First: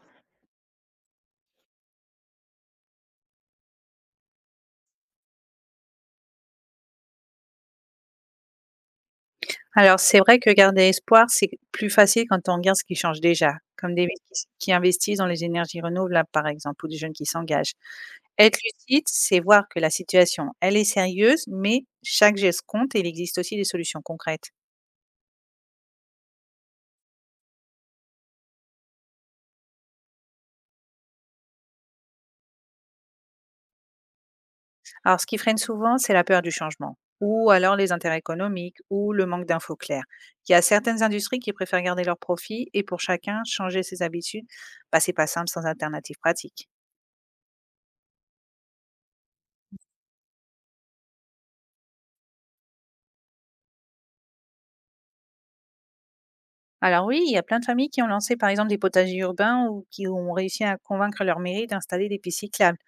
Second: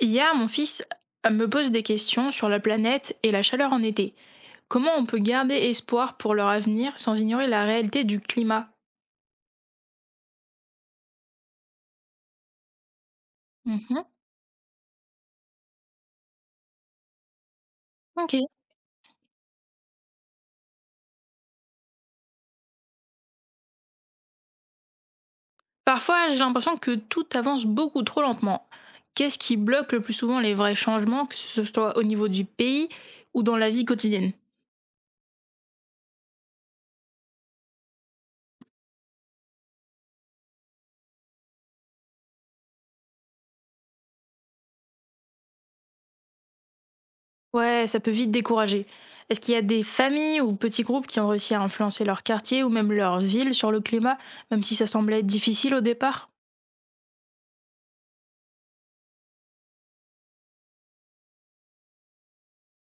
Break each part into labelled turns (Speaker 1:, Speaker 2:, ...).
Speaker 1: Hier, mon fils me pose des questions sur la planète et la chaleur en été. Comment on peut garder espoir pour leur avenir sans ignorer la réalité du climat?
Speaker 2: Alors c'est vrai que garder espoir, c'est plus facile quand on regarde ce qui change déjà, comme
Speaker 1: Mhm,
Speaker 2: des métis qui investissent dans les énergies renouvelables, par exemple, ou des jeunes qui s'engagent.
Speaker 1: ok.
Speaker 2: Être lucide, c'est voir que la situation, elle est sérieuse, mais chaque geste compte et il existe aussi des solutions concrètes.
Speaker 1: Parfois, j'ai l'impression que tout avance beaucoup trop lentement. Qu'est-ce qui bloque le plus souvent les vrais changements, que ce soit au niveau du pays ou dans la vie quotidienne?
Speaker 2: Alors ce qui freine souvent, c'est la peur du changement, ou alors les intérêts économiques, ou le manque d'infos claires. Il y a certaines industries qui préfèrent garder leurs profits et pour chacun, changer ses habitudes, bah, c'est pas simple sans alternative pratique.
Speaker 1: Ouais, ça peut vite décourager. Est-ce qu'il y a des familles ou petits groupes qui ont réussi à influencer leur quartier ou même leur ville sur le climat, même si ça semblait difficile au départ?
Speaker 2: Alors oui, il y a plein de familles qui ont lancé par exemple des potagers urbains ou qui ont réussi à convaincre leur mairie d'installer des pistes cyclables.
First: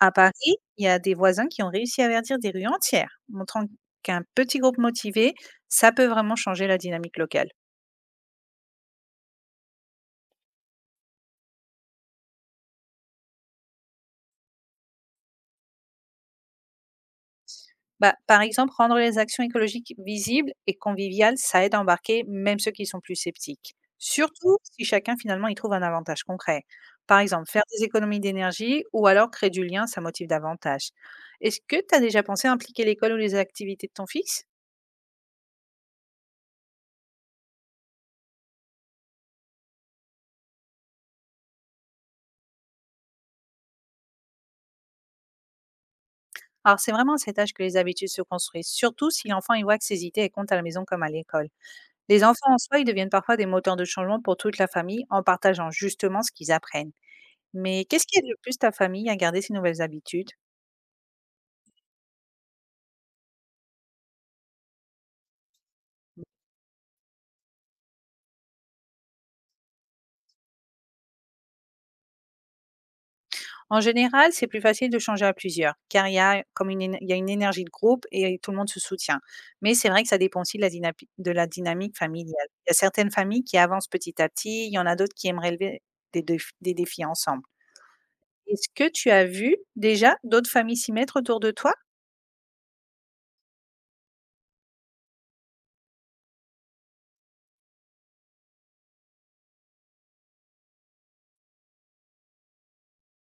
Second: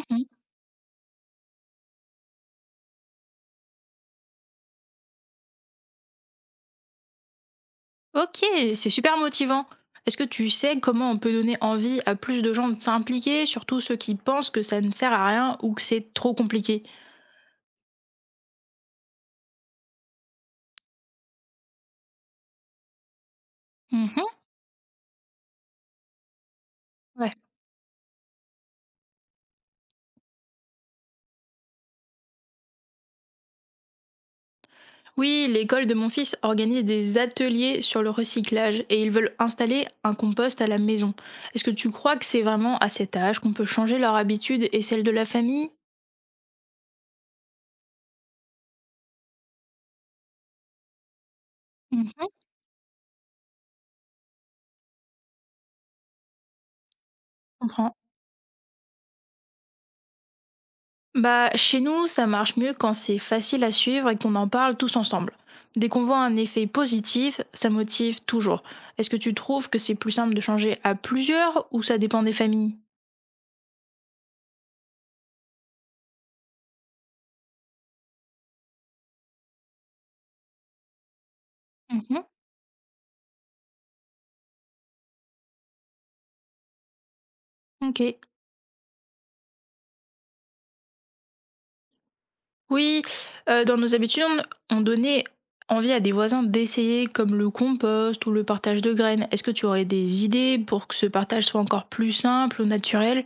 Speaker 2: À Paris, il y a des voisins qui ont réussi à verdir des rues entières, montrant qu'un petit groupe motivé, ça peut vraiment changer la dynamique locale.
Speaker 1: OK, c'est super motivant. Est-ce que tu sais comment on peut donner envie à plus de gens de s'impliquer, surtout ceux qui pensent que ça ne sert à rien ou que c'est trop compliqué?
Speaker 2: Bah, par exemple, rendre les actions écologiques visibles et conviviales, ça aide à embarquer même ceux qui sont plus sceptiques,
Speaker 1: Mhm,
Speaker 2: surtout si chacun finalement y trouve un avantage concret. Par
Speaker 1: ouais.
Speaker 2: exemple, faire des économies d'énergie ou alors créer du lien, ça motive davantage. Est-ce que tu as déjà pensé à impliquer l'école ou les activités de ton fils?
Speaker 1: Oui, l'école de mon fils organise des ateliers sur le recyclage et ils veulent installer un compost à la maison. Est-ce que tu crois que c'est vraiment à cet âge qu'on peut changer leur habitude et celle de la famille?
Speaker 2: Alors, c'est vraiment à cet âge que les habitudes se construisent, surtout si l'enfant y voit que ses idées elles comptent à la maison comme à l'école.
Speaker 1: Mhm,
Speaker 2: Les
Speaker 1: je
Speaker 2: enfants en soi, ils deviennent parfois des moteurs de changement pour toute la famille en partageant justement ce qu'ils apprennent. Mais
Speaker 1: comprends.
Speaker 2: qu'est-ce qui aide le plus ta famille à garder ces nouvelles habitudes?
Speaker 1: Bah, chez nous, ça marche mieux quand c'est facile à suivre et qu'on en parle tous ensemble. Dès qu'on voit un effet positif, ça motive toujours. Est-ce que tu trouves que c'est plus simple de changer à plusieurs ou ça dépend des familles?
Speaker 2: En général, c'est plus facile de changer à plusieurs, car il y a il y a une énergie de groupe et tout le monde se soutient. Mais c'est vrai que ça dépend aussi de la dynamique
Speaker 1: Mhm,
Speaker 2: familiale. Il y a certaines familles qui avancent petit à petit, il y en a d'autres qui aimeraient relever des défis ensemble.
Speaker 1: ok.
Speaker 2: Est-ce que tu as vu déjà d'autres familles s'y mettre autour de toi?
Speaker 1: Oui, dans nos habitudes, on donnait envie à des voisins d'essayer comme le compost ou le partage de graines. Est-ce que tu aurais des idées pour que ce partage soit encore plus simple ou naturel?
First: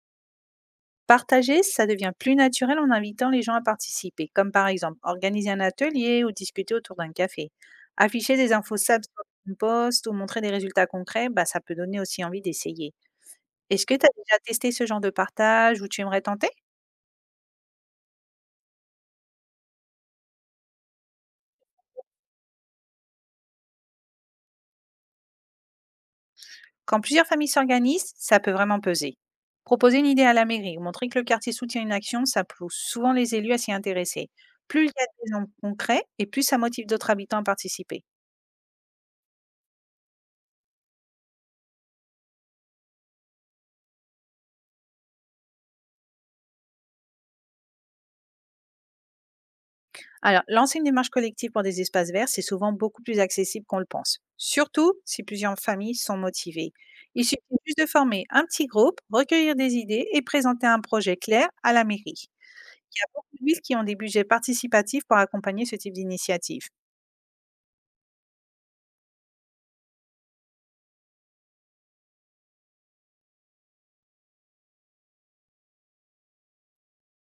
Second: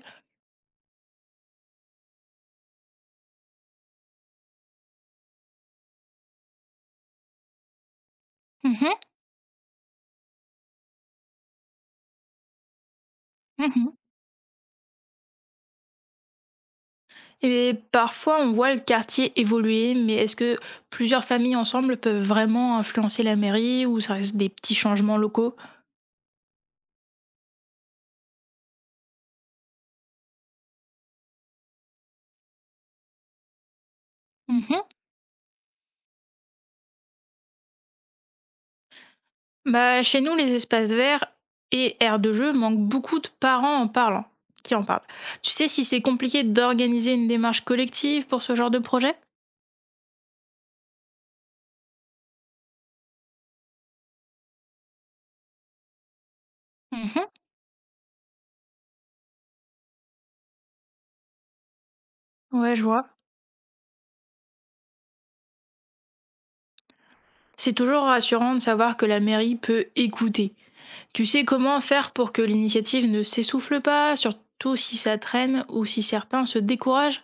Speaker 2: Partager, ça devient plus naturel en invitant les gens à participer, comme par exemple organiser un atelier ou discuter autour d'un café. Afficher des infos
Speaker 1: Mhm,
Speaker 2: simples sur une poste ou montrer des résultats concrets, bah, ça peut donner aussi envie d'essayer. Est-ce que
Speaker 1: mhm.
Speaker 2: tu as déjà testé ce genre de partage ou tu aimerais tenter?
Speaker 1: Et parfois, on voit le quartier évoluer, mais est-ce que plusieurs familles ensemble peuvent vraiment influencer la mairie ou ça reste des petits changements locaux?
Speaker 2: Quand plusieurs familles s'organisent, ça peut vraiment peser. Proposer une idée à la mairie ou montrer que le quartier soutient une action, ça pousse souvent les élus à s'y intéresser.
Speaker 1: Mhm.
Speaker 2: Plus il y a des exemples concrets et plus ça motive d'autres habitants à participer.
Speaker 1: Bah, chez nous, les espaces verts et aires de jeu manquent beaucoup de parents en parlant. Qui en parlent. Tu sais si c'est compliqué d'organiser une démarche collective pour ce genre de projet?
Speaker 2: Alors, lancer une démarche collective pour des espaces verts, c'est souvent beaucoup plus accessible qu'on le pense, surtout si plusieurs familles sont motivées.
Speaker 1: Mhm.
Speaker 2: Il suffit juste de former un petit groupe, recueillir des idées et présenter un projet clair à la mairie.
Speaker 1: Ouais, je
Speaker 2: Il y a
Speaker 1: vois.
Speaker 2: beaucoup de villes qui ont des budgets participatifs pour accompagner ce type d'initiative.
Speaker 1: C'est toujours rassurant de savoir que la mairie peut écouter. Tu sais comment faire pour que l'initiative ne s'essouffle pas, surtout si ça traîne ou si certains se découragent?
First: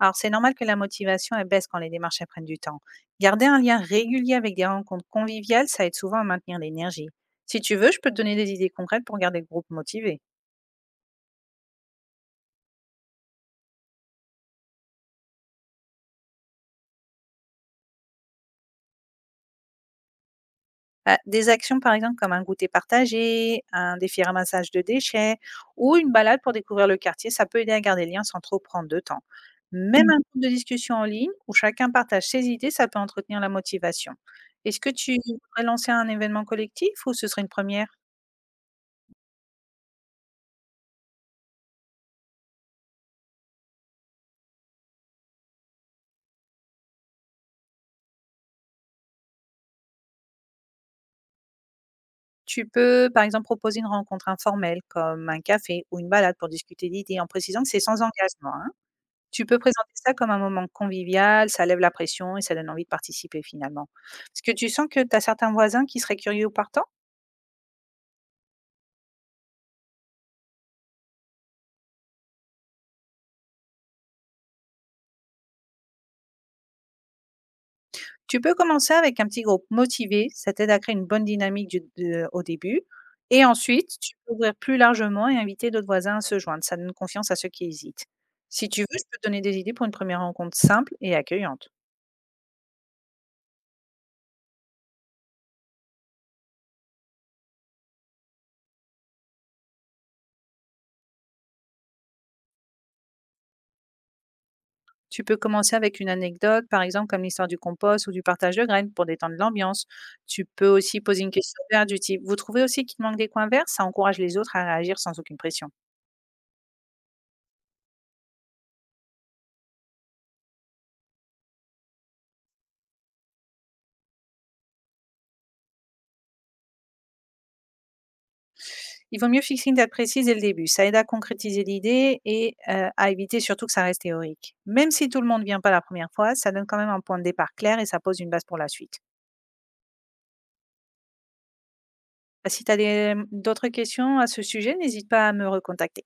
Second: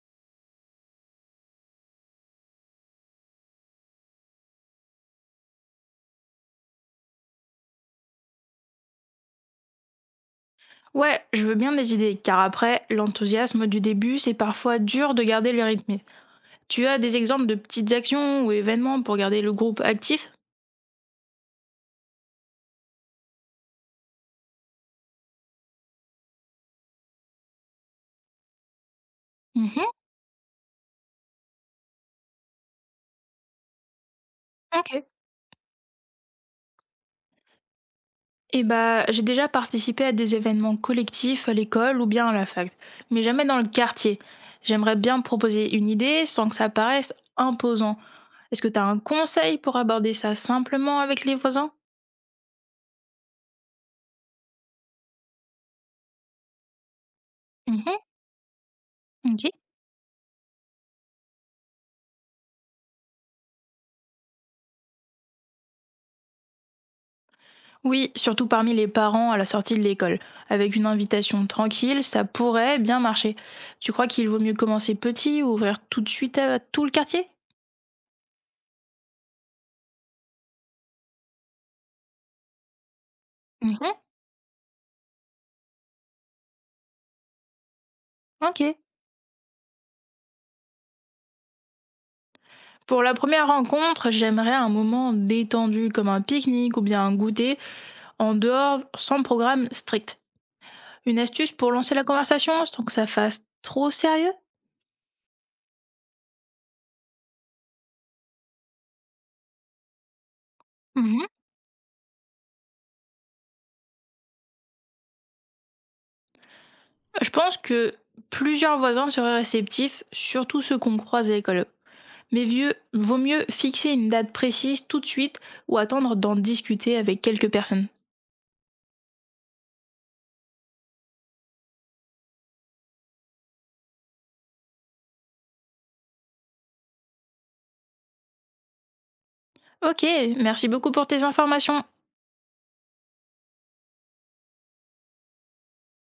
Speaker 2: Alors, c'est normal que la motivation elle baisse quand les démarches elles prennent du temps. Garder un lien régulier avec des rencontres conviviales, ça aide souvent à maintenir l'énergie. Si tu veux, je peux te donner des idées concrètes pour garder le groupe motivé.
Speaker 1: Ouais, je veux bien des idées, car après, l'enthousiasme du début, c'est parfois dur de garder le rythme. Tu as des exemples de petites actions ou événements pour garder le groupe actif?
Speaker 2: Bah, des actions, par exemple, comme un goûter partagé, un défi ramassage de déchets ou une balade pour découvrir le quartier, ça peut aider à garder le lien sans trop prendre de temps.
Speaker 1: Mhm,
Speaker 2: Même un groupe de discussion en ligne où chacun partage ses idées, ça peut entretenir la motivation. Est-ce
Speaker 1: ok.
Speaker 2: que tu voudrais lancer un événement collectif ou ce serait une première?
Speaker 1: Eh bah, j'ai déjà participé à des événements collectifs à l'école ou bien à la fac, mais jamais dans le quartier. J'aimerais bien proposer une idée sans que ça paraisse imposant. Est-ce que tu as un conseil pour aborder ça simplement avec les voisins?
Speaker 2: Tu peux, par exemple, proposer une rencontre informelle comme un café ou une balade pour discuter d'idées en précisant que c'est
Speaker 1: Mhm,
Speaker 2: sans engagement, hein. Tu
Speaker 1: ok.
Speaker 2: peux présenter ça comme un moment convivial, ça lève la pression et ça donne envie de participer finalement. Est-ce que tu sens que tu as certains voisins qui seraient curieux ou partants?
Speaker 1: Oui, surtout parmi les parents à la sortie de l'école. Avec une invitation tranquille, ça pourrait bien marcher. Tu crois qu'il vaut mieux commencer petit ou ouvrir tout de suite à tout le quartier?
Speaker 2: Tu peux commencer avec un petit groupe motivé, ça t'aide à créer une bonne dynamique du de au début et ensuite
Speaker 1: Mhm,
Speaker 2: tu peux ouvrir plus largement et inviter d'autres voisins à se joindre. Ça donne confiance à ceux qui hésitent.
Speaker 1: ok.
Speaker 2: Si tu veux, je peux te donner des idées pour une première rencontre simple et accueillante.
Speaker 1: Pour la première rencontre, j'aimerais un moment détendu comme un pique-nique ou bien un goûter en dehors sans programme strict. Une astuce pour lancer la conversation sans que ça fasse trop sérieux?
Speaker 2: Tu peux commencer avec une anecdote, par exemple comme l'histoire du compost ou du partage de graines pour détendre l'ambiance. Tu peux aussi poser
Speaker 1: Mhm.
Speaker 2: une question verte du type «Vous trouvez aussi qu'il manque des coins verts?» Ça encourage les autres à réagir sans aucune pression.
Speaker 1: Je pense que plusieurs voisins seraient réceptifs, surtout ceux qu'on croise à l'école. Mais vieux, vaut mieux fixer une date précise tout de suite ou attendre d'en discuter avec quelques personnes.
Speaker 2: Il vaut mieux fixer une date précise dès le début. Ça aide à concrétiser l'idée et à éviter surtout que ça reste théorique. Même si tout le monde ne vient pas la première fois, ça donne quand même un point de départ clair et ça pose une base pour la suite.
Speaker 1: Ok, merci beaucoup pour tes informations.
Speaker 2: Ah, si tu as d'autres questions à ce sujet, n'hésite pas à me recontacter.